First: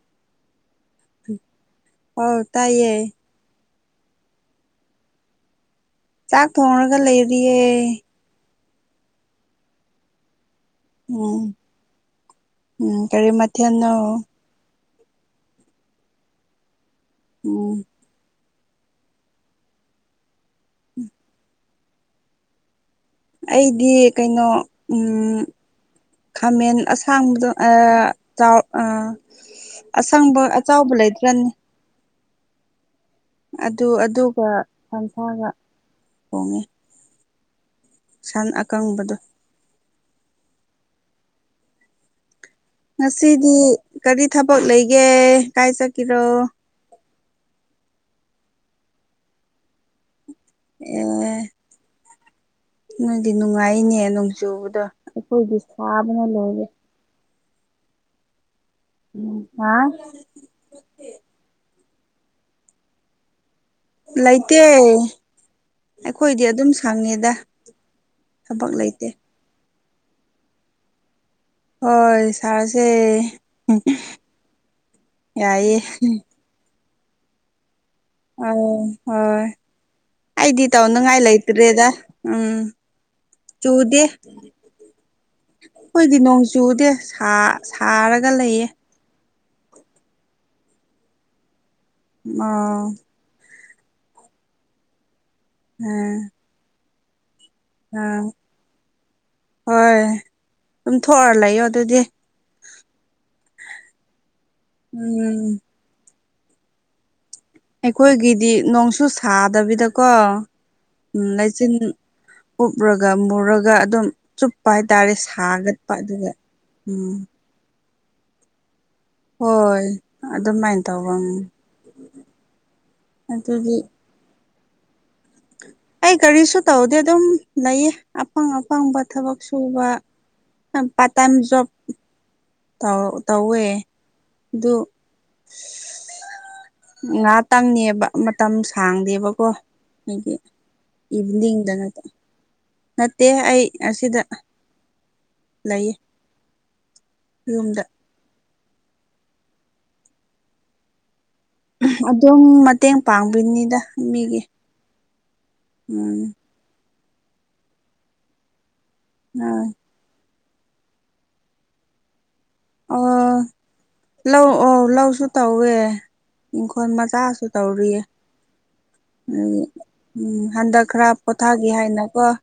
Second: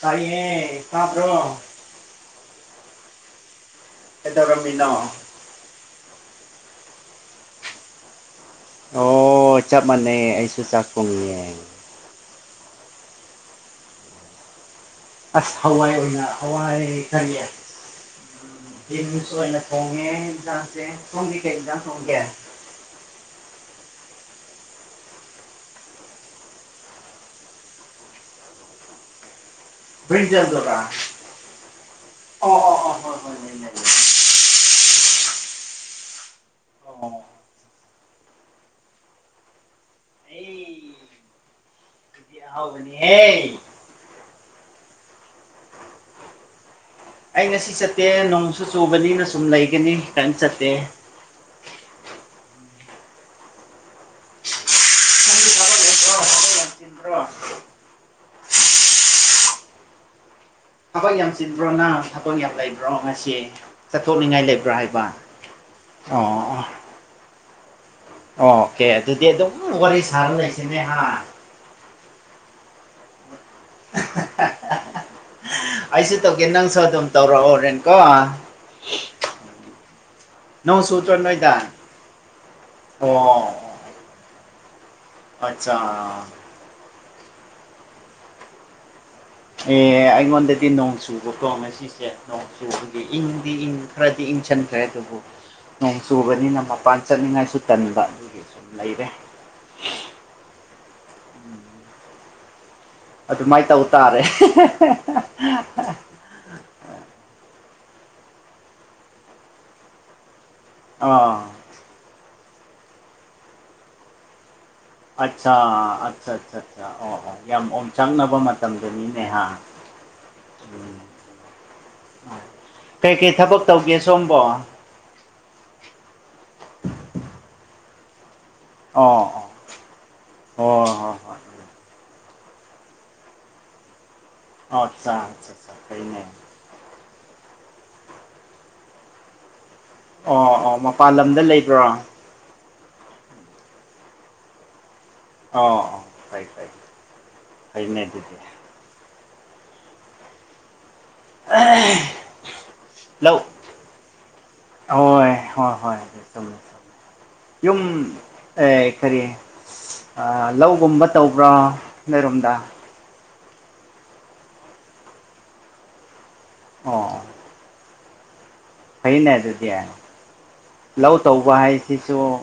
ꯀꯥꯏꯌꯦꯦ ꯑꯣ ꯇꯥꯏꯌꯦ ꯑꯦꯗꯔꯝꯃꯤꯅꯥ ꯆꯥꯛ ꯊꯣꯡꯉꯒ ꯂꯩꯔꯤꯌꯦꯦ ꯑꯣ ꯆꯞ ꯃꯥꯟꯅꯩ ꯑꯩꯁꯨ ꯆꯥꯛ ꯊꯣꯡꯉꯤꯌꯦ ꯎꯝ ꯎꯝ ꯀꯔꯤ ꯃꯊꯦꯜꯅꯣ ꯑꯁ ꯍꯋꯥꯏ ꯑꯣꯏꯅ ꯍꯋꯥꯏ ꯀꯔꯤ ꯎꯝ [unintelligible] [unintelligible] ꯑꯣꯏꯅ ꯊꯣꯡꯉꯦ ꯏꯟꯁꯥꯡ ꯁꯦ ꯁꯣꯝꯗꯤ ꯀꯧ ꯏꯟꯁꯥꯡ ꯊꯣꯡꯒꯦ ꯑꯩꯗꯤ ꯀꯩꯅꯣ ꯎꯝ ꯈꯥꯃꯦꯟ ꯑꯁꯥꯡꯕꯗꯣ ꯑ ꯆꯥꯎ ꯑ [unintelligible] ꯂꯩꯇ꯭ꯔꯅꯦ ꯑꯣ ꯍꯣꯏ ꯂꯩ ꯑꯗꯨ ꯂꯩ ꯑꯗꯨꯒ ꯀꯥꯡꯁꯣꯏꯒ ꯊꯣꯡꯉꯦ ꯑꯣ ꯁꯟ ꯑꯀꯪꯕꯗꯣ ꯑꯩ ꯑꯗꯨꯗꯤ ꯑꯍꯥꯎꯕꯅꯤꯍꯦ ꯉꯁꯤꯗꯤ ꯀꯔꯤ ꯊꯕꯛ ꯂꯩꯒꯦ ꯀꯥꯏ ꯆꯠꯀꯤꯔꯣ ꯑꯩ ꯉꯁꯤ ꯆꯠꯇꯦ ꯅꯣꯡꯁꯨ ꯆꯨꯕꯅꯤꯅ ꯁꯨꯝ ꯂꯩꯒꯅꯤ ꯀꯔꯤꯝ ꯆꯠꯇꯦ ꯑꯦ ꯅꯣꯏꯗꯤ ꯅꯨꯡꯉꯥꯏꯅꯦ ꯅꯣꯡꯖꯨꯕꯗ ꯅꯪꯗꯤ ꯑꯩꯈꯣꯏꯗꯤ ꯊꯕꯛ ꯂꯩꯕ꯭ꯔꯣ ꯁꯥꯕꯅ ꯂꯣꯏꯔꯦ [unintelligible] ꯎꯝ ꯍꯥ ꯊꯕꯛ ꯌꯥꯝ ꯆꯤꯟꯕ꯭ꯔꯣ ꯅꯪ ꯊꯕꯛ ꯌꯥꯝ ꯂꯩꯕ꯭ꯔꯣ ꯉꯁꯤ ꯆꯠꯊꯣꯛꯅꯤꯡꯉꯥꯏ ꯂꯩꯇꯦ ꯂꯩꯕ꯭ꯔꯥ ꯍꯥꯏꯕ ꯑꯣ ꯑꯣ ꯈꯪꯉꯤꯗ ꯑꯣ ꯀꯦ ꯑꯗꯨꯗꯤ ꯑꯗꯨꯝ ꯋꯥꯔꯤ ꯁꯥꯔ ꯂꯩꯁꯤꯅꯦ ꯍꯥ ꯍꯣꯏ ꯁꯥꯔꯁꯦ ꯍꯝ ꯌꯥꯏꯌꯦ ꯀꯦ ꯅꯪꯁꯨ ꯑꯗꯨꯝ ꯇꯧꯔꯛꯑꯣ ꯍꯣꯔꯦꯟ ꯀꯣ ꯑꯝ ꯍꯣꯏ ꯑꯩꯗꯤ ꯅꯣꯡ ꯇꯧꯅꯤꯡꯉꯥꯏ ꯆꯨꯗ꯭ꯔꯣ ꯅꯣꯏꯗ ꯂꯩꯇ꯭ꯔꯦꯗ ꯎꯝ ꯑꯣ ꯆꯨꯗꯦ ꯑꯠꯆꯥ ꯑꯩꯈꯣꯏꯗꯤ ꯅꯣꯡ ꯆꯨꯗꯦ ꯁꯥꯔꯒ ꯂꯩꯌꯦ ꯑꯦ ꯑꯩꯉꯣꯟꯗꯗꯤ ꯅꯣꯡ ꯆꯨꯕꯀꯣ ꯉꯁꯤꯁꯦ ꯅꯣꯡ ꯑꯣ ꯆꯨꯕꯒꯤ ꯏꯪꯗꯤ ꯏꯪ ꯈꯔꯗꯤ ꯏꯪꯁꯤꯟꯈ꯭ꯔꯦ ꯑꯗꯨꯕꯨ ꯅꯣꯡ ꯆꯨꯕꯅꯤꯅ ꯃꯄꯥꯟ ꯆꯠꯅꯤꯡꯉꯥꯏꯁꯨ ꯇꯟꯕ ꯑꯥ ꯑꯗꯨꯒꯤ ꯁꯨꯝ ꯂꯩꯔꯦ ꯍꯣꯏ ꯑꯗꯨꯝ ꯊꯣꯛꯑ ꯂꯩꯌꯣ ꯑꯗꯨꯗꯤ ꯑꯗꯨꯃꯥꯏꯅ ꯇꯧ ꯇꯥꯔꯦ ꯎꯝ ꯑꯩꯈꯣꯏꯒꯤꯗꯤ ꯅꯣꯡꯁꯨ ꯁꯥꯗꯕꯤꯗꯀꯣ ꯑꯥ ꯂꯩꯆꯤꯟ ꯎꯞꯔꯒ ꯃꯨꯔꯒ ꯑꯗꯨꯝ ꯆꯨꯞꯄ ꯍꯥꯏꯇꯥꯔꯦ ꯑꯠꯆꯥ ꯁꯥꯒꯠꯄ ꯑꯗꯨꯒ ꯑꯠꯆꯥ ꯑꯠꯆꯥ ꯑꯠꯆꯥ ꯎꯝ ꯑꯣ ꯑꯣ ꯌꯥꯝ ꯑꯣꯝꯆꯥꯛꯅꯕ ꯃꯇꯝꯗꯨꯅꯤꯅꯦ ꯍꯥ ꯍꯣꯏ ꯑꯗꯨꯃꯥꯏꯅ ꯇꯧꯕ ꯎꯝ ꯀꯩ ꯀꯩ ꯊꯕꯛ ꯑꯗꯨꯗꯤ ꯇꯧꯒꯦ ꯁꯣꯝꯕꯣ ꯑꯩ ꯀꯔꯤꯁꯨ ꯇꯧꯗꯦ ꯑꯗꯨꯝ ꯂꯩꯌꯦ ꯑꯄꯥꯪ ꯑꯄꯥꯪꯕ ꯊꯕꯛ ꯑꯣ ꯁꯨ ꯁꯨꯕ ꯍꯣꯏ ꯄꯥꯔꯠ ꯍꯣꯏ ꯇꯥꯏꯝ ꯍꯣꯏ ꯖꯣꯕ ꯇꯧ ꯇꯧꯋꯦ ꯑꯗꯨ ꯑꯣ ꯑꯆꯥ ꯐꯩꯅꯦ ꯉꯥ ꯇꯪꯅꯦꯕ ꯃꯇꯝ ꯁꯥꯡꯗꯦꯕꯀꯣ ꯑꯩꯒꯤ ꯑꯣ ꯑꯣ ꯃꯄꯥꯟ ꯂꯝꯗ ꯏꯚꯤꯅꯤꯡꯗ ꯂꯩꯕ꯭ꯔꯣ ꯑꯣ ꯅꯠꯇ ꯅꯠꯇꯦ ꯑꯩ ꯑꯁꯤꯗ ꯂꯩꯌꯦ ꯑꯣ ꯐꯥꯏ ꯐꯥꯏ ꯌꯨꯝꯗ ꯐꯩꯅꯦ ꯑꯗꯨꯗꯤ ꯑꯗꯨꯝ ꯃꯇꯦꯡ ꯂꯧ ꯄꯥꯡꯕꯤꯅꯤꯗ ꯃꯤꯒꯤ ꯍꯣꯏ ꯍꯣꯏ ꯍꯣꯏ ꯎꯝ [unintelligible] ꯌꯨꯝ ꯑ ꯀꯔꯤ ꯑ ꯑ ꯂꯧꯒꯨꯝꯕ ꯇꯧꯕ꯭ꯔꯣ ꯅꯣꯏꯔꯣꯝꯗ ꯑꯣ ꯂꯧ ꯑꯣ ꯂꯧꯁꯨ ꯇꯧꯋꯦ ꯏꯪꯈꯣꯜ ꯑꯣ ꯃꯆꯥꯁꯨ ꯇꯧꯔꯤꯌꯦ ꯐꯩꯅꯦ ꯑꯗꯨꯗꯤ ꯎꯝ ꯍꯟꯗꯛ ꯈꯔ ꯂꯧ ꯇꯧꯕ ꯄꯣꯊꯥꯒꯦ ꯍꯥꯏꯅꯀꯣ ꯍꯥꯏꯁꯤꯁꯨ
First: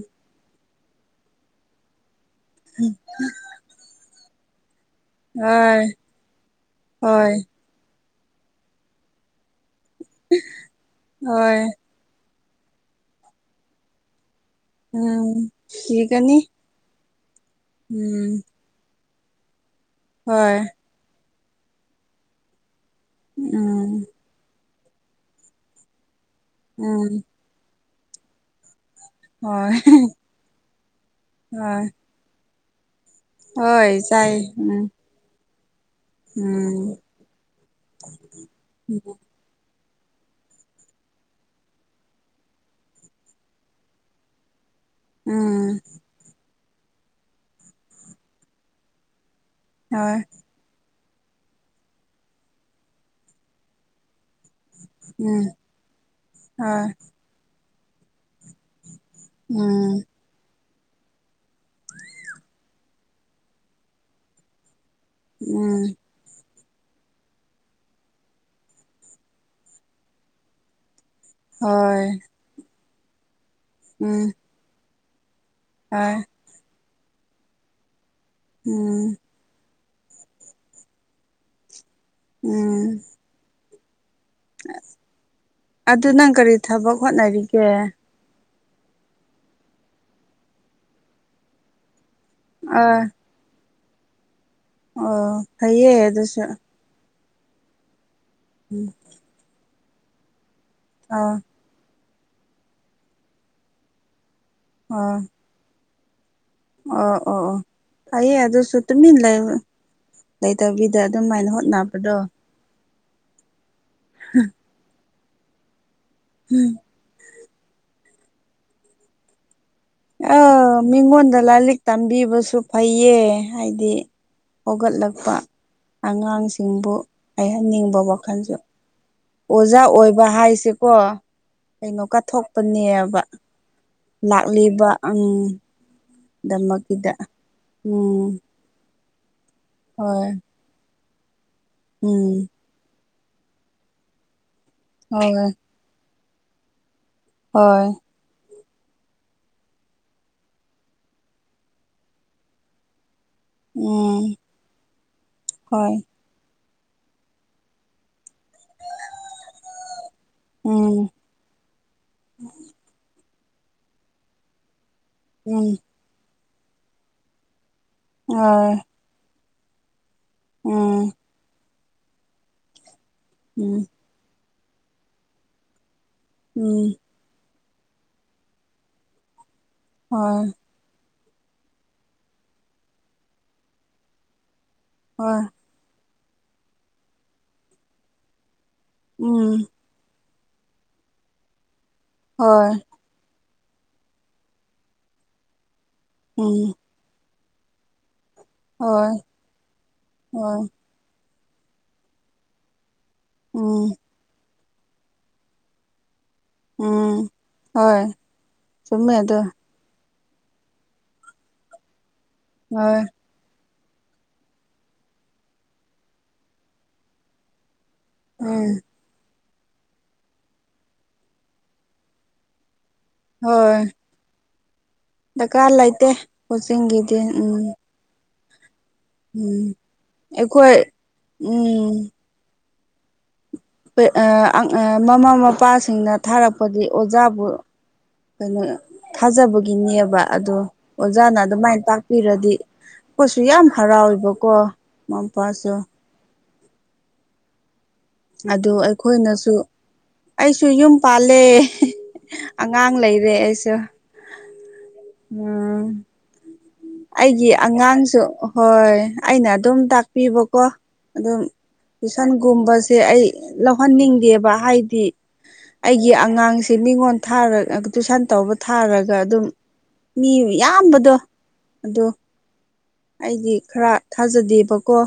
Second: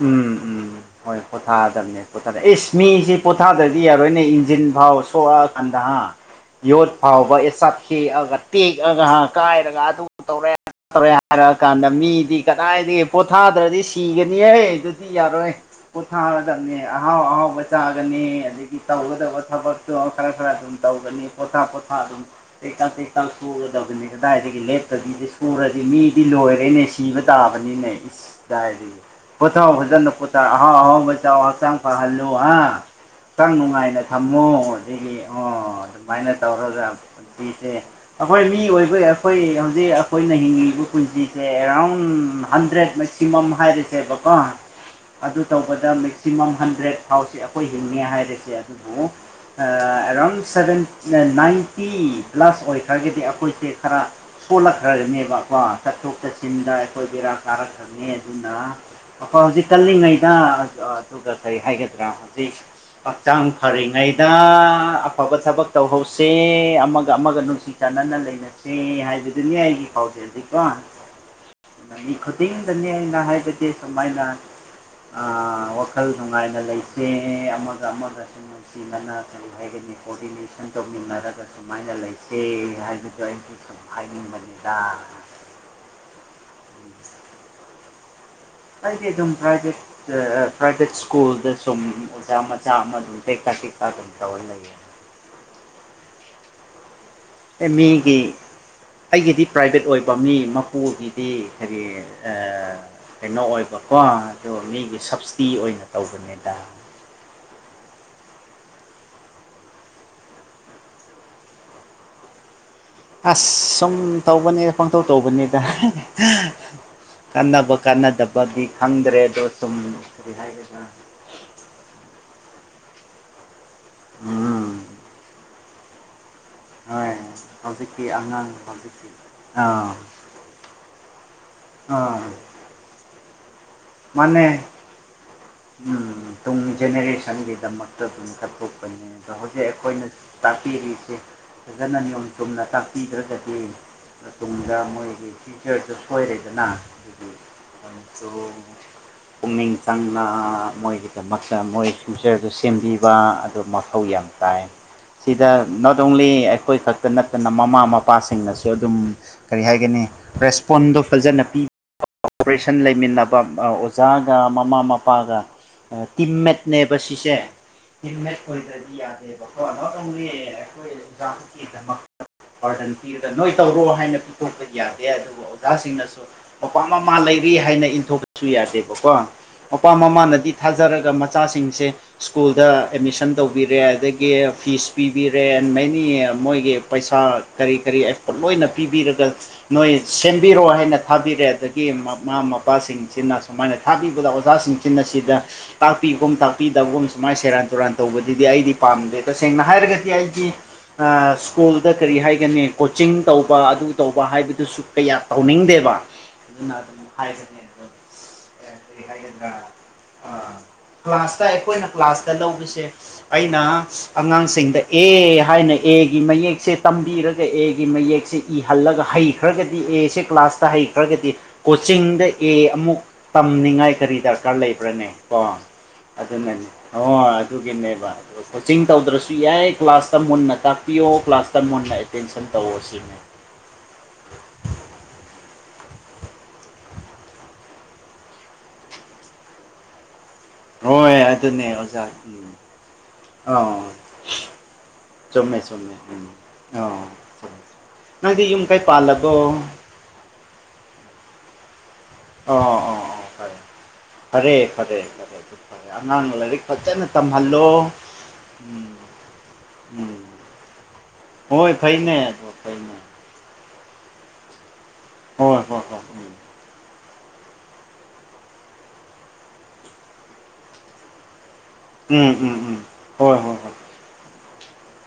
ꯎꯝ ꯎꯝ ꯍꯣꯏ ꯄꯣꯊꯥꯗꯕꯅꯦ ꯄꯣꯊꯥꯗ ꯑꯦꯁ ꯃꯤꯁꯤ ꯄꯣꯊꯥꯗ꯭ꯔꯗꯤ ꯌꯥꯔꯣꯏꯅꯦ ꯏꯟꯖꯤꯟ ꯐꯥꯎ ꯍꯣꯏ ꯊꯣꯛꯂꯛꯑꯀꯥꯟꯗ ꯌꯣꯠ ꯍꯣꯏ ꯐꯥꯎꯕ ꯑꯦꯞ ꯍꯦꯛꯑꯒ ꯇꯦꯛꯑꯒ ꯀꯥꯏꯔꯒ ꯇꯧꯔꯦ ꯑꯗꯥꯇꯧꯔꯦ ꯍꯣꯏ ꯍꯥꯏꯔꯛꯑꯀꯥꯟꯗ ꯃꯤꯗꯤ ꯀꯗꯥꯏꯗꯒꯤ ꯄꯣꯊꯥꯗ꯭ꯔꯗꯤ ꯁꯤꯒꯅꯤꯍꯦ ꯑꯗꯨꯗꯤ ꯎꯝ ꯌꯥꯔꯣꯏ ꯁꯤꯒꯅꯤ ꯄꯣꯊꯥꯔꯗꯅꯦ ꯑꯍꯥꯎ ꯑꯍꯥꯎꯕ ꯎꯝ ꯆꯥꯒꯅꯤ ꯑꯗꯒꯤ ꯇꯧꯒꯗꯕ ꯊꯕꯠꯇꯨ ꯈꯔ ꯈꯔ ꯍꯣꯏ ꯑꯗꯨꯝ ꯇꯧꯒꯅꯤ ꯄꯣꯊꯥ ꯄꯣꯊꯥ ꯑꯗꯨꯝ ꯀꯀꯪ ꯇꯩꯀꯪ ꯎꯝ ꯁꯨꯒꯗꯕꯅꯤ ꯀꯗꯥꯏꯗꯒꯤ ꯂꯦꯞꯇꯕꯤꯗꯤ ꯁꯨꯔꯗꯤ ꯃꯤꯗꯤ ꯂꯣꯏꯔꯦꯅꯦ ꯁꯤ ꯎꯝ ꯄꯇꯥꯕꯅꯤꯅꯦ ꯏꯁꯗꯥꯏꯔꯤ ꯍꯣꯏ ꯄꯨꯊꯣꯖ ꯄꯨꯊ ꯑꯆꯥꯡ ꯍꯣꯏ ꯐ ꯍꯜꯂꯨ ꯍꯥ ꯈꯤꯇꯪ ꯍꯣꯏ ꯅꯨꯡꯉꯥꯏꯅ ꯆꯥꯏ ꯊꯝꯃꯣ ꯎꯝ ꯑꯗꯒꯤ ꯑꯣ ꯑꯗꯨꯃꯥꯏꯅ ꯇꯧꯔꯒ ꯎꯝ ꯃꯤꯁꯦ ꯑꯩꯈꯣꯏ ꯃꯤ ꯑꯣꯏꯕꯩ ꯑꯩꯈꯣꯏ ꯍꯧꯖꯤꯛ ꯑꯩꯈꯣꯏꯅ ꯍꯤꯡꯉꯤꯕ ꯄꯨꯟꯁꯤꯁꯦ ꯑꯦꯔꯥꯎꯟ ꯎ ꯍꯟꯗ꯭ꯔꯦꯠ ꯃꯦꯛꯁꯤꯃꯝ ꯍꯥꯏꯔꯤꯁꯦꯕꯀꯣ ꯑꯗꯨ ꯎꯝ ꯇꯧꯕꯗ ꯁꯤꯃꯝ ꯍꯟꯗ꯭ꯔꯦꯗ ꯐꯥꯎꯁꯦ ꯑꯩꯈꯣꯏ ꯍꯤꯡꯉꯦ ꯍꯥꯏꯔꯤꯁꯦ ꯑꯗꯨꯕꯨ ꯍꯣꯏ ꯑꯦꯔꯥꯎꯟ ꯁꯚꯦꯟ ꯅꯥꯏꯟꯇꯤ ꯄ꯭ꯂꯁ ꯑꯣꯏꯈ꯭ꯔꯒꯗꯤ ꯑꯩꯈꯣꯏꯁꯦ ꯈꯔ ꯎꯝ ꯁꯣꯜꯂꯛꯈ꯭ꯔꯕꯅꯦꯕꯀꯣ ꯆꯠꯊꯣꯛ ꯆꯠꯁꯤꯟꯗ ꯍꯣꯏ ꯑꯩꯈꯣꯏ ꯕꯦꯔꯥ ꯀꯥꯔꯛꯈ꯭ꯔꯕꯅꯤ ꯑꯗꯨꯅ ꯑ ꯍꯧꯖꯤꯗꯤ ꯀꯜꯂꯤ ꯎꯝ ꯉꯩ ꯑꯗꯨꯒ ꯀꯔꯤ ꯍꯥꯏꯒꯗ꯭ꯔꯥ ꯍꯧꯖꯤꯛ ꯍꯛꯆꯥꯡ ꯐꯔꯤꯉꯩꯗ ꯍꯒꯠ ꯁꯕꯒ ꯇꯧ ꯎꯝ ꯍ ꯁꯦ ꯑꯃꯒ ꯑꯃꯒ ꯅꯨꯡꯁꯤ ꯆꯥꯟꯅꯅ ꯂꯩꯅꯁꯦ ꯍꯥꯏꯕꯗꯨꯅꯤ ꯑꯩꯒꯤ ꯄꯥꯎꯖꯦꯜꯗꯀꯣ ꯍꯣꯏ ꯃꯤ ꯈꯨꯗꯤꯤꯡꯗꯅꯤ ꯅꯍꯥꯏꯕꯗꯒꯤ ꯁꯃꯥꯏꯅ ꯎꯝ ꯋꯥꯈꯜ ꯍꯣꯏ ꯅꯨꯡꯉꯥꯏꯅ ꯂꯩꯇꯦ ꯑꯃꯒ ꯑꯃꯒꯁꯨ ꯎꯝ ꯅꯨꯡꯁꯤꯅꯅ ꯑꯗꯨ ꯍꯥꯏꯒꯅꯤ ꯀꯣꯑꯣꯗꯤꯅꯦꯁꯟ ꯇꯧꯃꯤꯟꯅꯔꯒ ꯁꯨꯃꯥꯏꯅ ꯂꯩꯇꯦ ꯎꯝ ꯍꯥꯏꯕꯗꯣ ꯑꯩꯒꯤ ꯑꯝꯐꯥꯏꯅꯤ ꯃꯗ ꯑꯗꯨ ꯅꯪ ꯀꯔꯤ ꯊꯕꯛ ꯍꯣꯠꯅꯔꯤꯒꯦ ꯍꯥꯏꯗꯤ ꯑꯗꯨꯝ ꯄ꯭ꯔꯥꯏꯚꯦꯠ ꯄ꯭ꯔꯥꯏꯚꯦꯠ ꯁ꯭ꯀꯨꯜꯗ ꯁꯨꯝ ꯑꯣꯖꯥ ꯃꯆꯥ ꯑꯃ ꯑꯥ ꯑꯗꯨꯝ ꯂꯩꯀꯥ ꯆ ꯀꯥ ꯑꯗꯨꯝ ꯇ ꯑꯣꯏꯟ ꯂꯩꯦ ꯑꯣ ꯐꯩꯌꯦ ꯑꯗꯨꯁꯨ ꯑꯦꯃꯤꯒꯤ ꯎꯝ ꯑꯩꯒꯤꯗꯤ ꯄ꯭ꯔꯥꯏꯕꯦꯠ ꯑꯣꯏꯕ ꯃꯤ ꯃꯄꯨꯒꯤꯗꯤ ꯑꯣ ꯍꯥꯏꯗꯤ ꯀꯩꯅꯣ ꯑꯣꯏꯕꯀꯣ ꯑꯗꯨ ꯃꯤꯒꯤ ꯁ ꯑꯣ ꯇꯤ ꯑꯣꯏꯅ ꯇꯧꯕꯅꯦꯗ ꯑꯣ ꯑꯣ ꯑꯣ ꯇꯥꯏꯌꯦ ꯑꯗꯨꯁꯨ ꯇꯨꯃꯤ ꯂꯩꯕ ꯂꯩꯇꯕꯤꯗ ꯑꯗꯨꯝꯃꯥꯏꯅ ꯍꯣꯠꯅꯕꯗꯣ ꯑꯁ ꯁꯨꯝ ꯇꯧꯕꯅꯦꯗ ꯄꯪꯊꯧꯧ ꯇꯧꯕꯅꯦꯗ ꯎꯝ ꯀꯟꯅꯕ ꯀꯟꯅꯗꯕꯒꯤ ꯈꯪꯗ꯭ꯔꯦ ꯑꯗꯣ ꯁꯨꯝꯅ ꯑꯥ ꯃꯤꯉꯣꯟꯗ ꯂꯥꯏꯔꯤꯛ ꯇꯝꯕꯤꯕꯁꯨ ꯐꯩꯌꯦ ꯍꯥꯏꯗꯤ ꯎꯝ ꯍꯧꯒꯠꯂꯛꯄ ꯑꯉꯥꯡꯁꯤꯡꯕꯨ ꯍꯥꯏꯍꯟꯅꯤꯡꯕ ꯋꯥꯈꯜꯁꯨ ꯊꯥꯟꯕꯤ ꯑꯣꯖꯥ ꯑꯣꯏꯕ ꯍꯥꯏꯁꯦꯀꯣ ꯀꯩꯅꯣ ꯑꯥ ꯀꯠꯊꯣꯛꯄꯅꯦꯕ ꯃꯥꯅꯦ ꯂꯥꯛꯂꯤꯕ ꯎꯝ ꯇꯨꯡ ꯗꯃꯛꯀꯤꯗ ꯖꯦꯅꯦꯔꯦꯁꯟꯒꯤꯗꯃꯛꯇ ꯑꯗꯨꯝ ꯎꯝ ꯀꯠꯊꯣꯛꯄꯅꯦ ꯑꯗꯣ ꯍꯧꯖꯤꯛ ꯑꯩꯈꯣꯏꯅ ꯍꯣꯏ ꯄꯤꯔꯤꯁꯦ ꯐꯖꯅ ꯅꯤꯌꯣꯝ ꯎꯝ ꯆꯨꯝꯅ ꯇꯥꯛꯄꯤꯗ꯭ꯔꯒꯗꯤ ꯇꯨꯡꯗ ꯃꯣꯏꯒꯤ ꯍꯣꯏ ꯐ꯭ꯌꯨꯆꯔꯗ ꯁꯣꯏꯔꯗꯅ ꯍꯥꯏꯒꯤ ꯍꯣꯏ ꯀꯩꯅꯣ ꯇꯣ ꯄꯨꯛꯃꯤꯅꯤꯡ ꯁ ꯃꯣꯏꯒꯤꯗꯃꯛꯇ ꯃꯣꯏ ꯐ꯭ꯌꯨꯆꯔꯗꯨ ꯁꯦꯝꯕꯤꯕ ꯃꯊꯧ ꯌꯥꯝ ꯎꯝ ꯇꯥꯏ ꯁꯤꯗ ꯍꯣꯏ ꯅꯣꯠ ꯑꯣꯡꯂꯤ ꯑꯩꯈꯣꯏ ꯈꯛ ꯇ ꯅꯠꯇꯅ ꯃꯃꯥ ꯃꯄꯥꯁꯤꯡꯅꯁꯨ ꯑꯗꯨꯝ ꯀꯔꯤ ꯍꯥꯏꯒꯅꯤ ꯔꯦꯁꯄꯣꯟꯗꯣ ꯎꯝ ꯐꯖꯅ ꯄꯤ ꯑꯣꯄꯔꯦꯁꯟ ꯂꯩꯃꯤꯟꯅꯕ ꯑꯣꯖꯥꯒ ꯃꯃꯥ ꯃꯄꯥꯒ ꯎꯝ ꯇꯤꯝꯃꯦꯠꯅꯦꯕ ꯁꯤꯁꯦ ꯇꯤꯝꯃꯦꯠ ꯍꯣꯏ ꯑꯣꯏꯗ꯭ꯔꯗꯤ ꯌꯥꯗꯦꯕ ꯀꯣ ꯅꯣꯏ ꯇꯧꯅꯤ ꯑꯩꯈꯣꯏ ꯎꯝ ꯑꯣꯖꯥꯗꯨꯀꯤꯗꯃꯛꯇ ꯔꯗꯟ ꯄꯤꯔꯒ ꯅꯣꯏ ꯇꯧꯔꯣ ꯎꯝ ꯍꯥꯏꯅ ꯄꯤ ꯇꯣꯛꯄ ꯌꯥꯗꯦ ꯑꯗꯨꯒ ꯑꯣꯖꯥꯁꯤꯡꯅꯁꯨ ꯃꯄꯥ ꯎꯝ ꯃꯃꯥ ꯂꯩ ꯀ꯭ꯔꯤ ꯍꯥꯏꯅ ꯏꯟꯊꯣꯛꯄꯁꯨ ꯌꯥꯗꯦꯕꯀꯣ ꯃꯄꯥ ꯃꯃꯥꯅꯗꯤ ꯍꯣꯏ ꯊꯥꯖꯔꯒ ꯃꯆꯥꯁꯤꯡꯁꯦ ꯁ꯭ꯀꯨꯜꯗ ꯑꯦꯗꯃꯤꯁꯟ ꯇꯧꯕꯤꯔꯦ ꯑꯗꯒꯤ ꯐꯤꯁ ꯍꯣꯏ ꯄꯤꯕꯤꯔꯦ ꯃꯦꯅꯤ ꯃꯣꯏꯒꯤ ꯄꯩꯁꯥ ꯀꯔꯤ ꯀꯔꯤ ꯑꯦꯐꯣꯔꯠ ꯂꯣꯏꯅ ꯄꯤꯕꯤꯔꯒ ꯎꯝ ꯅꯣꯏ ꯁꯦꯝꯕꯤꯔꯣ ꯍꯥꯏꯅ ꯊꯥꯕꯤꯔꯦ ꯑꯗꯒꯤ ꯃꯃꯥ ꯍꯣꯏ ꯃꯄꯥꯁꯤꯡꯁꯤꯅ ꯁꯨꯃꯥꯏꯅ ꯊꯥꯕꯤꯕꯗ ꯑꯣꯥꯁꯤꯡꯁꯤꯟ ꯑꯁꯤꯗ ꯇꯥꯛꯄꯤꯒꯣꯨꯝ ꯎꯝ ꯇꯥꯛꯄꯤꯗꯕꯒꯨꯝ ꯁꯨꯃꯥꯏꯅ ꯁꯦꯔꯥꯟ ꯇꯨꯔꯥꯟ ꯇꯧꯕꯗꯨꯗꯤ ꯑꯩꯗꯤ ꯍꯣꯏ ꯄꯥꯝꯗꯦ ꯇꯁꯦꯡꯅ ꯍꯥꯏꯔꯒꯗꯤ ꯑꯩꯒꯤ ꯍꯣꯏ ꯁ꯭ꯀꯨꯜꯗ ꯀꯔꯤ ꯍꯥꯏꯒꯅꯤ ꯀꯣꯆꯤꯡ ꯇꯧꯕ ꯑꯗꯨ ꯎꯝ ꯇꯧꯕ ꯍꯥꯏꯕꯗꯨꯁꯨ ꯀꯌꯥ ꯇꯧꯅꯤꯡꯗꯦꯕ ꯑꯗꯨꯅ ꯑꯗꯨꯝ ꯎꯝ ꯍꯥꯏꯕꯅꯤ ꯍꯣꯏ ꯆꯃꯃꯦ ꯑꯗꯨ ꯑꯥ ꯀ꯭ꯂꯥꯁꯇ ꯑꯩꯈꯣꯏꯅ ꯀ꯭ꯂꯥꯁꯇ ꯂꯧꯕꯁꯦ ꯍꯣꯏ ꯑꯩꯅ ꯑꯉꯥꯡꯁꯤꯡꯗ ꯑꯦ ꯍꯥꯏꯅ ꯑꯦꯒꯤ ꯃꯌꯦꯛꯁꯦ ꯇꯝꯕꯤꯔꯒ ꯑꯦꯒꯤ ꯃꯌꯦꯛ ꯁꯦ ꯏ ꯎꯝ ꯍꯜꯂꯒ ꯍꯩꯈ꯭ꯔꯒꯗꯤ ꯑꯦꯁꯦ ꯀ꯭ꯂꯥꯁꯇ ꯍꯩꯈ꯭ꯔꯒꯗꯤ ꯀꯣꯆꯤꯡꯗ ꯑꯦ ꯑꯃꯨꯛ ꯍꯣꯏ ꯇꯝꯅꯤꯡꯉꯥꯏ ꯀꯔꯤ ꯗꯔꯀꯥꯔ ꯂꯩꯕ꯭ꯔꯅꯦ ꯀꯣ ꯗꯔꯀꯥꯔ ꯂꯩꯇꯦ ꯑꯗꯨꯅꯅꯦ ꯍ ꯀꯣꯆꯤꯡꯒꯤꯗꯤ ꯎꯝ ꯑꯗꯨꯒꯤꯅꯦꯕ ꯀꯣꯆꯤꯡ ꯇꯧꯗ꯭ꯔꯁꯨ ꯎꯝ ꯌꯥꯏ ꯀ꯭ꯂꯥꯁꯇ ꯃꯨꯟꯅ ꯑꯩꯈꯣꯏ ꯇꯥꯛꯄꯤꯌꯣ ꯀ꯭ꯂꯥꯁꯇ ꯃꯨꯟꯅ ꯎꯝ ꯑꯦꯇꯦꯟꯁꯟ ꯇꯧꯕ ꯑꯁꯤꯅꯤ ꯃꯃꯥ ꯃꯄꯥꯁꯤꯡꯅ ꯊꯥꯔꯛꯄꯗꯤ ꯑꯣꯖꯥꯕꯨ ꯀꯩꯅꯣ ꯊꯥꯖꯕꯒꯤꯅꯦꯕ ꯑꯗꯣ ꯍꯣꯏ ꯑꯣꯖꯥꯅ ꯑꯗꯨꯅꯦ ꯑꯗꯨꯃꯥꯏꯅ ꯑꯣꯖꯥ ꯎꯝ ꯇꯥꯛꯄꯤꯔꯗꯤ ꯑꯩꯈꯣꯏꯁꯨ ꯌꯥꯝ ꯍꯔꯥꯎꯋꯦꯕꯀꯣ ꯃꯃꯥ ꯆꯃꯃꯦ ꯃꯄꯥꯁꯨ ꯆꯣꯃꯃꯦ ꯎꯝ ꯑ ꯅꯪꯗꯤ ꯌꯨꯝ ꯑꯗꯨ ꯀꯥꯏ ꯄꯥꯜꯂꯒꯣ ꯑꯩꯈꯣꯏꯅꯁꯨ ꯑꯩꯁꯨ ꯌꯨꯝ ꯄꯥꯜꯂꯦ ꯑꯣ ꯑꯉꯥꯡ ꯑꯣ ꯑꯣ ꯂꯩꯔꯦ ꯑꯩꯁꯨ ꯐꯔꯦ ꯐꯔꯦ ꯎꯝ ꯑꯅꯥꯥꯡ ꯂꯩ ꯑꯩꯒꯤ ꯑꯉꯥꯡꯁꯨ ꯎꯝ ꯍꯣꯏ ꯑꯩꯅ ꯑꯗꯨꯝ ꯎꯝ ꯇꯥꯛꯄꯤꯕꯀꯣ ꯑꯗꯨꯝ ꯍꯣꯏ ꯐꯩꯅꯦ ꯇꯨꯏꯁꯟ ꯑꯗꯣ ꯐꯩꯅꯦ ꯒꯨꯝꯕꯁꯦ ꯑꯩ ꯂꯧꯍꯟꯅꯤꯡꯗꯦꯕ ꯍꯥꯏꯗꯤ ꯍꯣꯏ ꯍꯣꯏ ꯍꯣꯏ ꯑꯩꯒꯤ ꯎꯝ ꯑꯉꯥꯡꯁꯦ ꯃꯤꯉꯣꯟ ꯊꯥꯔ ꯇꯨꯏꯁꯟ ꯇꯧꯕ ꯊꯥꯔꯒ ꯑꯗꯨꯝ ꯃꯤ ꯌꯥꯝꯕꯗꯣ ꯑꯗꯨ ꯎꯝ ꯎꯝ ꯎꯝ ꯍꯣꯏ ꯑꯩꯗꯤ ꯍꯣꯏ ꯍꯣꯏ ꯈꯔ ꯊꯥꯖꯗꯦꯕꯀꯣ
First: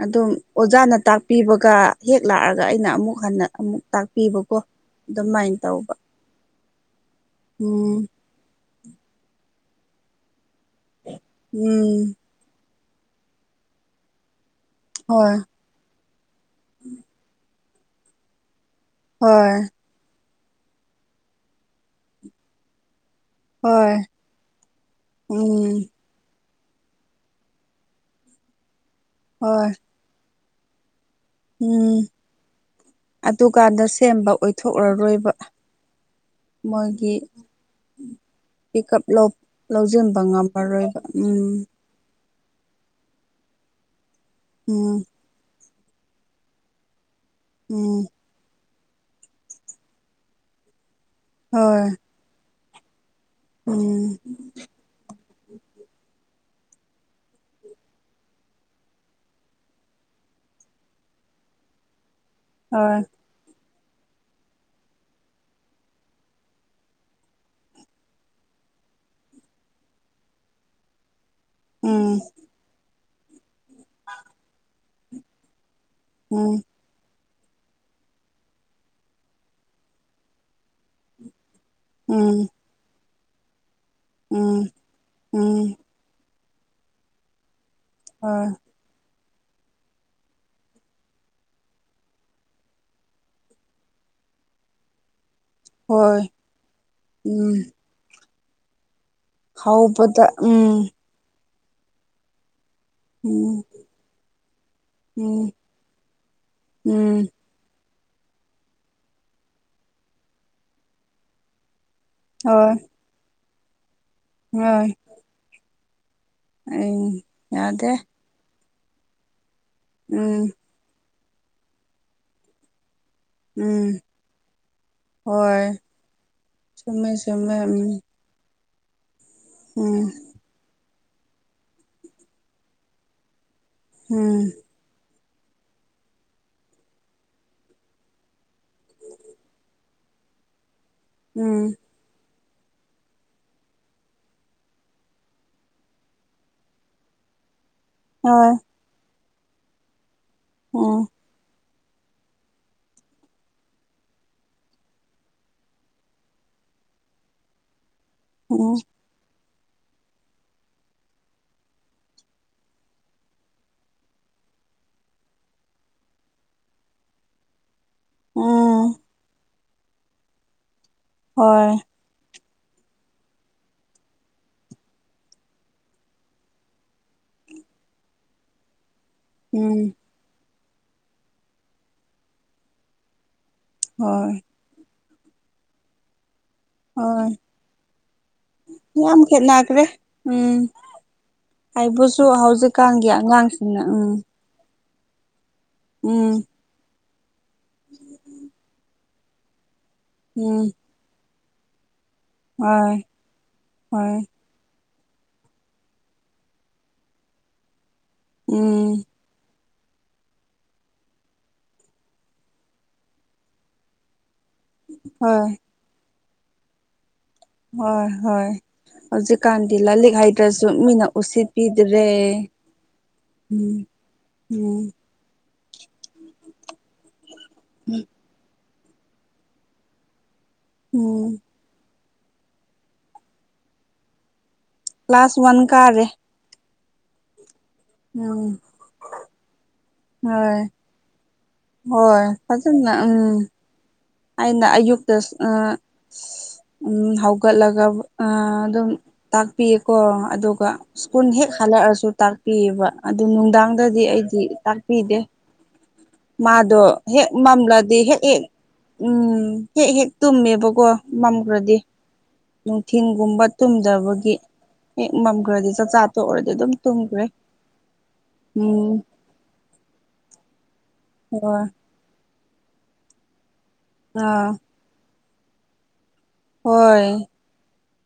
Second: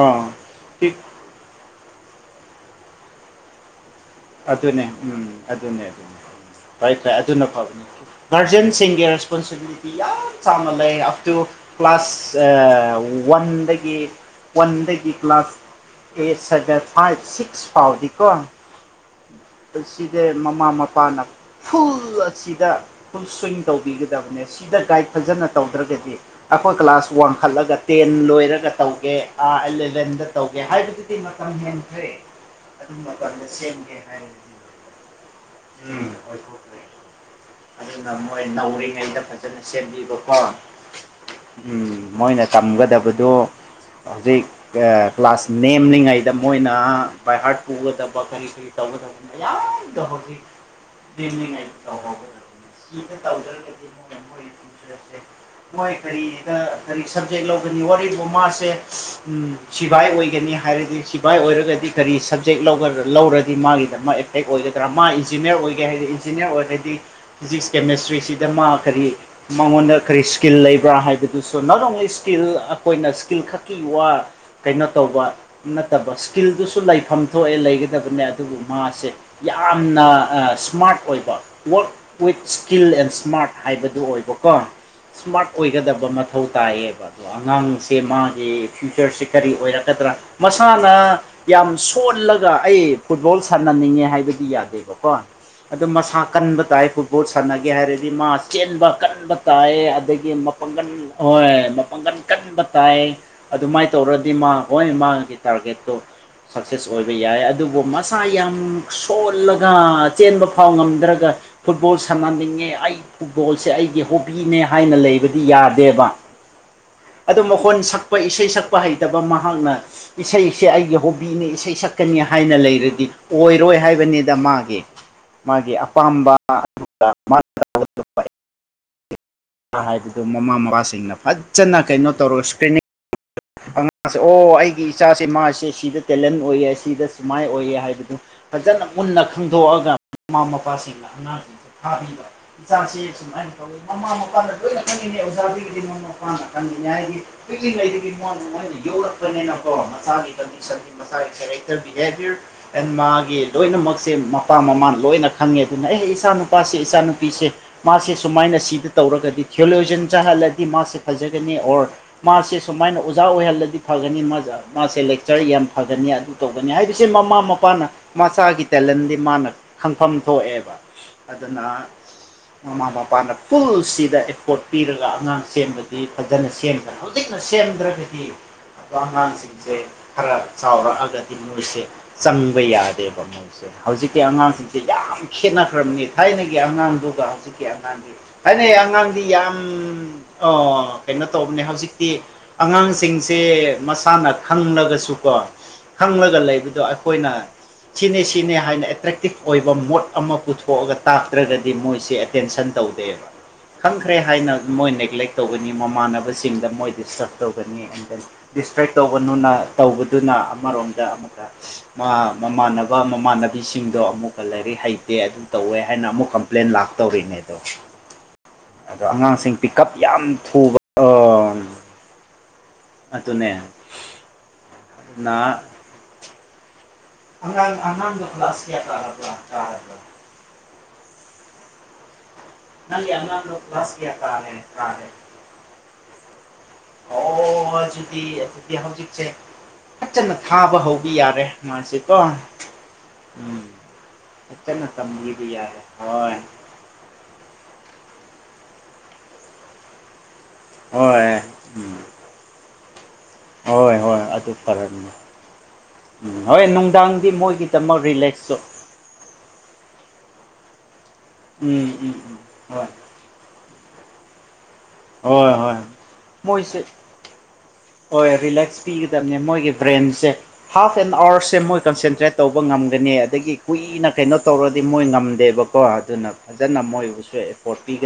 ꯑꯥ ꯑꯗꯨꯝ ꯑꯣꯖꯥꯅ ꯇꯥꯛ ꯄꯤꯕꯒ ꯍꯦꯛ ꯂꯥꯛꯑꯒ ꯑꯩꯅ ꯑꯃꯨꯛ ꯍꯟꯅ ꯑꯃꯨꯛ ꯇꯥꯛ ꯑꯗꯨꯅꯦ ꯎꯝ ꯑꯗꯨꯅꯦ ꯑꯗꯨꯅꯦ ꯎꯝ ꯐꯔ ꯐꯔꯦ ꯑꯗꯨꯅ ꯐꯕꯅꯤ ꯎꯝ ꯒꯥꯔꯖꯤꯦꯟꯁꯤꯡꯒꯤ ꯔꯦꯁꯄꯣꯟꯁꯤꯕꯤꯂꯤꯇꯤ ꯌꯥꯝ ꯆꯥꯎꯅ ꯂꯩ ꯑꯞꯇꯨ ꯎꯝ ꯀ꯭ꯂꯥꯁ ꯋꯥꯟꯗꯒꯤ ꯋꯥꯟꯗꯒꯤ ꯍꯣꯏ ꯀ꯭ꯂꯥꯁ ꯑꯦꯠ ꯁꯗꯦ ꯐꯥꯏꯚ ꯁꯤꯛꯁ ꯐꯥꯎꯅꯤꯀꯣ ꯍꯣꯏ ꯑꯁꯤꯗꯦ ꯃꯃꯥ ꯃꯄꯥꯅ ꯐꯨꯜ ꯑꯁꯤꯗ ꯐꯨꯜ ꯁ꯭ꯋꯤꯡ ꯍꯣꯏ ꯇꯧꯕꯤꯒꯗꯕꯅꯦ ꯁꯤꯗ ꯒꯥꯏꯗ ꯐꯖꯅ ꯎꯝ ꯇꯧꯗ꯭ꯔꯒꯗꯤ ꯑꯩꯈꯣꯏ ꯀ꯭ꯂꯥꯁ ꯋꯥꯡꯈꯠꯂꯒ ꯇꯦꯟ ꯂꯣꯏꯔꯒ ꯇꯧꯒꯦ ꯍꯣꯏ ꯑꯦꯂꯚꯦꯟꯗ ꯇꯧꯒꯦ ꯍꯥꯏꯕꯗꯤ ꯤ ꯃꯇꯝ ꯎꯝ ꯍꯦꯟꯈ꯭ꯔꯦ ꯑꯗꯨꯝ ꯃꯇꯝꯗ ꯁꯦꯝꯒꯦ ꯑ ꯁꯦꯝꯦꯝꯕ ꯍꯥꯏꯔꯗꯤ ꯑꯣꯏꯊꯣꯛꯂꯔꯣꯏꯕ ꯎꯝ ꯑꯣꯏꯊꯣꯛꯈ꯭ꯔꯦ ꯃꯣꯏꯒꯤ ꯑꯗꯨꯅ ꯃꯣꯏ ꯄꯤꯀꯞ ꯅꯧꯔꯤꯉꯩꯗ ꯂꯧ ꯐꯖꯅ ꯂꯧꯁꯤꯟꯕ ꯁꯦꯝꯕꯤꯕꯀꯣ ꯉꯝꯃꯔꯣꯏꯕ ꯎꯝ ꯃꯣꯏꯅ ꯇꯝꯒꯗꯕꯗꯨ ꯍꯧꯖꯤꯛ ꯎꯝ ꯀ꯭ꯂꯥꯁ ꯅꯦꯝꯂꯤꯉꯩꯗ ꯃꯣꯏꯅ ꯍꯥꯠ ꯎꯝ ꯀꯒꯗꯕ ꯀꯔꯤꯁꯤꯔꯤ ꯇꯧꯕ ꯇ ꯌꯥꯗ ꯍ ꯗꯜꯂꯤꯉ ꯍꯣꯏ ꯀꯥꯎꯕꯒꯁꯨ ꯇꯥꯎꯖꯟ ꯎꯝ ꯃꯣꯏ ꯀꯔꯤꯗ ꯀꯔꯤ ꯁꯕꯖꯦꯛ ꯂꯧꯒꯅꯤ ꯋꯥꯔꯤꯕ ꯃꯥꯁꯦ ꯎꯝ ꯁꯤꯚꯥꯏ ꯑꯣꯏꯒꯅꯤ ꯍꯥꯏꯔꯗꯤ ꯁꯤꯚꯥꯏ ꯑꯣꯏꯔꯒꯗꯤ ꯀꯔꯤ ꯁꯕꯖꯦꯛ ꯍꯣꯏ ꯂꯧꯔꯗꯤ ꯃꯥꯒꯤꯗꯃꯛ ꯑꯦꯐꯦꯛ ꯑꯣꯏꯒꯗ꯭ꯔꯥ ꯃꯥ ꯏꯟꯖꯤꯅꯤꯌꯔ ꯑꯣꯏꯒꯦ ꯍꯥꯏꯔꯗꯤ ꯏꯟꯖꯤꯅꯤꯌꯔ ꯑꯣꯏꯔꯗꯤ ꯐꯤꯖꯤꯛꯁ ꯀꯦꯃꯦꯁꯇ꯭ꯔꯤꯁꯤꯗ ꯃꯥ ꯀꯔꯤ ꯃꯉꯣꯟꯗ ꯀꯔꯤ ꯏꯁꯀꯤꯜ ꯂꯩꯕ꯭ꯔꯥ ꯍꯥꯏꯕꯗꯤ ꯑꯗꯨꯁꯨ ꯅꯣꯠ ꯑꯣꯡꯂꯤ ꯎꯝ ꯏꯁꯀꯤꯜ ꯑꯩꯈꯣꯏꯅ ꯏꯁ꯭ꯀꯤꯜ ꯈꯛꯀꯤ ꯋꯥ ꯀꯩꯅꯣ ꯇꯧꯕ ꯅꯠꯇꯕ ꯎꯝ ꯏꯁꯀꯤꯜꯗꯨꯁꯨ ꯂꯩꯐꯝ ꯊꯣꯛꯑꯦ ꯂꯩꯒꯗꯕꯅꯦ ꯑꯗꯨꯕꯨ ꯃꯥꯁꯦ ꯌꯥꯝꯅ ꯁ꯭ꯃꯥꯔꯠ ꯑꯣꯏꯕ ꯔꯛ ꯎꯝ ꯋꯤꯠꯁ ꯁ꯭ꯀꯤꯜ ꯑꯦꯟ ꯁ꯭ꯃꯥꯔꯠ ꯍꯥꯏꯕꯗꯨ ꯑꯣꯏꯕꯀꯣ ꯎꯝ ꯁ꯭ꯃꯥꯔꯠ ꯎꯝ ꯑꯣꯏꯒꯗꯕ ꯃꯊꯧ ꯇꯥꯏꯑꯦꯕ ꯑꯗꯣ ꯑꯉꯥꯡꯁꯦ ꯍꯣꯏ ꯃꯥꯒꯤ ꯐ꯭ꯌꯨꯆꯔꯁꯤꯦ ꯀꯔꯤ ꯑꯣꯏꯔꯛꯀꯗ꯭ꯔꯥ ꯃꯁꯥꯅ ꯌꯥꯝ ꯁꯣꯜꯂꯒ ꯑꯩ ꯐꯨꯠꯕꯣꯜ ꯁꯥꯟꯅꯅꯤꯡꯉꯦ ꯍꯥꯏꯕꯗꯤ ꯌꯥꯗꯦꯕꯀꯣ ꯑꯗ ꯃꯁꯥ ꯍꯣꯏ ꯀꯟꯕ ꯇꯥꯏ ꯐꯨꯠꯕꯣꯜ ꯎꯝ ꯁꯥꯟꯅꯒꯦ ꯍꯥꯏꯔꯗꯤ ꯃꯥ ꯆꯦꯟꯕ ꯀꯟꯕ ꯇꯥꯏ ꯍꯧꯕꯗ ꯑꯗꯒꯤ ꯎꯝ ꯃꯄꯥꯡꯒꯟ ꯍꯣꯏ ꯃꯄꯥꯡꯒꯟ ꯀꯟꯕ ꯇꯥꯏ ꯎꯝ ꯑꯗꯨꯃꯥꯏꯅ ꯇꯧꯔꯗꯤ ꯃꯥ ꯍꯣꯏ ꯃꯥꯒꯤ ꯎꯝ ꯇꯥꯔꯒꯦꯠꯇꯣ ꯁꯛꯁꯦꯁ ꯑꯣꯏꯕ ꯎꯝ ꯌꯥꯏ ꯑꯗꯨ ꯑꯗꯨꯕꯨ ꯃꯁꯥ ꯌꯥꯝ ꯁꯣꯜꯂꯒ ꯆꯦꯟꯕ ꯐꯥꯎ ꯉꯝꯗ꯭ꯔꯒ ꯐꯨꯠꯕꯣꯜ ꯁꯥꯟꯍꯟꯅꯤꯡꯉꯦ ꯍꯣꯏ ꯑꯩ ꯐꯨꯠꯕꯣꯜꯁꯦ ꯑꯩꯒꯤ ꯍꯣꯕꯤꯅꯦ ꯍꯣꯏ ꯍꯥꯏꯅ ꯂꯩꯕꯗꯤ ꯌꯥꯗꯦꯕ ꯎꯝ ꯑꯗꯨ ꯃꯈꯣꯟ ꯌꯥꯗꯦ ꯁꯛꯄ ꯏꯁꯩ ꯁꯛꯄ ꯍꯩꯇꯕ ꯃꯍꯥꯛꯅ ꯎꯝ ꯏꯁꯩꯁꯦ ꯑꯩꯒꯤ ꯍꯧ ꯃꯤꯅꯦ ꯏꯁꯩ ꯁꯛꯀꯅꯤ ꯍꯥꯏꯅ ꯂꯩꯔꯒ ꯑꯣꯏꯔꯣꯏ ꯎꯝ ꯍꯥꯏꯕꯅꯤꯗ ꯃꯥꯒꯤ ꯃꯥꯒꯤ ꯑꯄꯥꯝꯕ ꯁꯨꯝꯃꯦ ꯁꯃꯦ ꯎꯝ ꯎꯝ ꯍꯥꯏꯕꯗꯨ ꯃꯃꯥ ꯃꯄꯥꯁꯤꯡꯅ ꯐꯖꯅ ꯀꯩꯅꯣ ꯇꯧꯔꯒ ꯏꯁꯀ꯭ꯔꯤꯅꯤꯡ ꯑꯉꯥꯁꯦ ꯎꯝ ꯑꯣ ꯑꯩꯒꯤ ꯏꯆꯥꯁꯦ ꯃꯥꯁꯦ ꯁꯤꯗ ꯇꯦꯂꯦꯟ ꯑꯣꯏꯌꯦ ꯁꯤꯗ ꯁꯨꯃꯥꯏꯅ ꯑꯣꯏꯌꯦ ꯍꯥꯏꯕꯗꯨ ꯐꯖꯅ ꯃꯨꯟꯅ ꯈꯪꯗꯣꯛꯑꯒ ꯃꯃꯥ ꯃꯄꯥꯁꯤꯡꯅ ꯑꯉꯥꯡꯁꯤꯡꯁ ꯎꯝ ꯐꯥꯕꯤꯕ ꯏꯆꯥꯁꯤ ꯁꯨꯃꯥꯏꯅ ꯇꯧꯋꯤ ꯃꯃꯥ ꯃꯄꯥꯅ ꯂꯣꯏꯅ ꯈꯪꯉꯤꯅꯦ ꯑꯣꯖꯥꯗꯒꯤꯗꯤ ꯃꯃꯥ ꯃꯄꯥꯅ ꯈꯪꯉꯤꯅꯦ ꯍꯥꯏꯒ ꯄꯤꯛꯏꯉꯩꯗꯨꯗꯤ ꯃꯅ ꯍꯣꯏ ꯃꯣꯏꯅ ꯌꯧꯔꯛꯄꯅꯤꯅꯀꯣ ꯃꯁꯥꯒꯤ ꯀꯟꯗꯤꯁꯟ ꯎꯝ ꯃꯁꯥꯒꯤ ꯕꯤꯍꯦꯕꯤꯌꯔ ꯑꯦꯟ ꯃꯥꯒꯤ ꯂꯣꯏꯅꯃꯛꯁꯦ ꯃꯄꯥ ꯃꯃꯥꯟ ꯂꯣꯏꯅ ꯈꯪꯉꯦ ꯑꯗꯨꯅ ꯑꯩ ꯏꯆꯥ ꯅꯨꯨꯄꯥꯁꯦ ꯏꯆꯥꯅꯨꯄꯤꯁꯦ ꯃꯥꯔꯁꯤꯁ ꯁꯨꯃꯥꯏꯅ ꯎꯝ ꯁꯤꯗ ꯇꯧꯔꯒꯗꯤ ꯊꯤꯌꯑꯣꯂꯣꯖꯟ ꯆꯥꯍꯜꯂꯗꯤ ꯃꯥꯁꯦ ꯐꯖꯒꯅꯤ ꯑꯣꯔ ꯃꯥꯁꯦ ꯁꯨꯃꯥꯏꯅ ꯑꯣꯖꯥ ꯑꯣꯏꯍꯜꯂꯗꯤ ꯐꯒꯅꯤ ꯃꯥ ꯃꯥꯁꯦ ꯂꯦꯛꯆꯔ ꯌꯥꯝ ꯐꯒꯅꯤ ꯑꯗꯨ ꯇꯧꯒꯅꯤ ꯍꯥꯏꯕꯁꯦ ꯃꯃꯥ ꯃꯄꯥꯅ ꯃꯁꯆꯥꯒꯤ ꯎꯝ ꯇꯦꯂꯦꯟꯗꯤ ꯃꯥꯅ ꯈꯪꯐꯝ ꯊꯣꯛꯑꯦꯕ ꯑꯗꯨꯅ ꯍꯣꯏ ꯃꯃꯥ ꯃꯄꯥꯅ ꯐꯨꯜꯁꯤꯗ ꯑꯦꯐꯣꯔꯠ ꯄꯤꯔꯒ ꯑꯉꯥꯡ ꯁꯦꯝꯕꯗꯤ ꯐꯖꯅ ꯁꯦꯝꯃꯤ ꯍꯧꯖꯤꯛꯅ ꯁꯦꯝꯗ꯭ꯔꯒꯗꯤ ꯑꯉꯥꯡ ꯎꯝ ꯈꯔ ꯆꯥꯎꯔꯛꯑꯒꯗꯤ ꯃꯣꯏꯁꯦ ꯆꯪꯕ ꯌꯥꯗꯦꯕ ꯃꯣꯏꯁꯦ ꯍꯧꯖꯤꯛꯀꯤ ꯍꯣꯏ ꯑꯉꯥꯡꯁꯤꯡ ꯁꯤ ꯌꯥꯝ ꯈꯦꯠꯅꯈ꯭ꯔꯕꯅꯤ ꯊꯥꯏꯅꯒꯤ ꯑꯉꯥꯡꯗꯨꯒ ꯍꯣꯏ ꯍꯧꯖꯤꯛꯀꯤ ꯑꯉꯥꯡꯒꯤ ꯍꯥꯏꯅꯩ ꯑꯉꯥꯡꯗꯤ ꯌꯥꯝ ꯈꯦꯠꯅꯈ꯭ꯔꯦ ꯎꯝ ꯑꯣ ꯀꯩꯅꯣ ꯇꯧꯕꯅꯦ ꯍꯧꯖꯤꯛꯇꯤ ꯍꯥꯏꯕꯨꯁꯨ ꯑꯉꯥꯡ ꯍꯧꯖꯤꯛꯀꯥꯟꯒꯤ ꯁꯤꯡꯁꯤ ꯑꯉꯥꯡꯁꯤꯡꯅ ꯎꯝ ꯃꯁꯥꯅ ꯈꯪꯂꯒꯁꯨ ꯀꯣ ꯎꯝ ꯈꯪꯂꯒ ꯂꯩꯕꯗꯣ ꯑꯩꯈꯣꯏꯅ ꯁꯤꯅꯤ ꯁꯤꯅꯤ ꯍꯥꯏꯅ ꯑꯦꯇ꯭ꯔꯦꯛ ꯑꯦꯛꯇꯤꯛ ꯑꯣꯏꯕ ꯃꯣꯠ ꯑꯃ ꯎꯝ ꯄꯨꯊꯣꯛꯑꯒ ꯇꯥꯛꯇ꯭ꯔꯒꯗꯤ ꯃꯣꯏꯁꯦ ꯇꯦꯟꯁꯟ ꯍꯣꯏ ꯇꯧꯗꯦꯕ ꯍꯣꯏ ꯈꯪꯈ꯭ꯔꯦ ꯍꯥꯏꯅ ꯃꯣꯏ ꯅꯦꯒ꯭ꯂꯦꯛ ꯇꯧꯒꯅꯤ ꯃꯃꯥꯟꯅꯕꯁꯤꯡꯗ ꯃꯣꯏ ꯗꯤꯁꯇ꯭ꯔꯔꯕ ꯇꯧꯒꯅꯤ ꯑꯦꯟ ꯗꯦꯟ ꯗꯤꯁꯇ꯭ꯔꯦꯛ ꯎꯝ ꯇꯧꯕꯅꯅ ꯇꯧꯕꯗꯨꯅ ꯑꯃꯔꯣꯝꯗ ꯑꯃꯨꯛꯀ ꯃꯥ ꯃꯃꯥꯟꯅꯕ ꯃꯃꯥꯟꯅꯕꯤꯁꯤꯡꯗꯣ ꯑꯃꯨꯛ ꯂꯩꯥꯏꯔꯤ ꯍꯩꯇꯦ ꯑꯗꯨ ꯍꯣꯏ ꯇꯧꯋꯦ ꯍꯥꯏꯅ ꯑꯃꯨꯛ ꯀꯝꯄ꯭ꯂꯦꯟ ꯂꯥꯛꯇꯧꯔꯤꯅꯦ ꯑꯗꯣ ꯍꯣꯏ ꯍꯣꯏ ꯑꯗꯣ ꯑꯉꯥꯡꯁꯤꯡ ꯍꯧꯖꯤꯛꯀꯥꯟꯗꯤ ꯄꯤꯛꯀꯞ ꯂꯥꯂꯤꯛ ꯌꯥꯝ ꯍꯥꯏꯗ꯭ꯔꯁꯨ ꯊꯨꯕ ꯃꯤꯅ ꯎꯁꯤꯠꯄꯤꯤꯗ꯭ꯔꯦ ꯑꯗꯨꯅꯦ ꯎꯝ ꯅꯅꯥ [unintelligible] ꯎꯝ ꯅꯪꯒꯤ ꯑꯉꯣꯟ ꯀ꯭ꯂꯥꯁ ꯀꯥꯅꯥ ꯀ꯭ꯂꯥꯁ ꯋꯥꯟ ꯀꯥꯔꯦ ꯑꯣ ꯑꯗꯨꯗꯤ ꯎꯝ ꯑꯗꯨꯗꯤ ꯍꯧꯖꯤꯛꯁꯦ ꯐꯖꯅ ꯍꯣꯏ ꯊꯥꯕ ꯍꯧꯕ ꯌꯥꯔꯦ ꯍꯣꯏ ꯃꯥꯁꯦꯀꯣ ꯐꯖꯅ ꯎꯝ ꯑꯩꯅ ꯐꯖꯅ ꯑꯌꯨꯛꯇ ꯇꯝꯕꯤꯕ ꯌꯥꯔꯦ ꯍꯣꯏ ꯎꯝ ꯍꯧꯒꯠꯂꯒ ꯑꯗꯨꯝ ꯇꯥꯛꯄꯤꯌꯦꯀꯣ ꯑꯗꯨꯒ ꯁ꯭ꯀꯨꯜ ꯍꯣꯏ ꯍꯦꯛ ꯎꯝ ꯍꯜꯂꯛꯑꯁꯨ ꯇꯥꯛꯄꯤꯑꯕ ꯑꯗꯨ ꯍꯣꯏ ꯅꯨꯡꯗꯥꯡꯗꯗꯤ ꯍꯣꯏ ꯑꯩꯗꯤ ꯑꯗꯨ ꯐꯔꯅꯤ ꯇꯥꯛꯄꯤꯗꯦ ꯎꯝ ꯍꯣꯏ ꯃꯥꯗꯣ ꯍꯦꯛ ꯅꯨꯡꯗꯥꯡꯗꯤ ꯃꯝꯂꯗꯤ ꯃꯣꯏꯒꯤꯗꯃꯛ ꯍꯦꯛ ꯍꯦꯛ ꯔꯤꯂꯦꯛꯁꯇꯣ ꯎꯝ ꯍꯦꯛ ꯍꯦꯛ ꯇꯨꯝꯃꯦꯕꯀꯣ ꯃꯝꯈ꯭ꯔꯗꯤ ꯎꯝ ꯎꯝ ꯎꯝ ꯍꯣꯏ ꯅꯨꯡꯊꯤ ꯇꯨꯡꯒꯨꯝꯕ ꯇꯨꯝꯗꯕꯒꯤ ꯍꯦꯛ ꯍꯣꯏ ꯃꯝꯈ꯭ꯔꯗꯤ ꯍꯣꯏ ꯆꯥꯛꯆꯥ ꯇꯣꯛꯔꯗꯤ ꯑꯗꯨꯝ ꯃꯣꯏꯁꯦ ꯇꯨꯝꯈ꯭ꯔꯦ ꯎꯝ ꯕꯅꯦ ꯃꯣꯏꯒꯤ ꯕ꯭ꯔꯦꯟꯁꯦ ꯍꯥꯐ ꯑꯦꯟ ꯑꯋꯥꯔꯁꯦ ꯍꯣꯏ ꯃꯣꯏ ꯀꯟꯁꯦꯟꯇ꯭ꯔꯦꯠ ꯇꯧꯕ ꯉꯝꯒꯅꯤ ꯑꯗꯒꯤ ꯀꯨꯏꯅ ꯀꯩꯅꯣ ꯑꯥ ꯇꯧꯔꯗꯤ ꯃꯣꯏ ꯉꯝꯗꯦꯕꯀꯣ ꯑꯗꯨꯅ ꯐꯖꯅ ꯍꯣꯏ ꯍꯣꯏ ꯃꯣꯏꯕꯨꯁꯨ ꯑꯦꯐꯣꯔꯠ ꯄꯤꯒ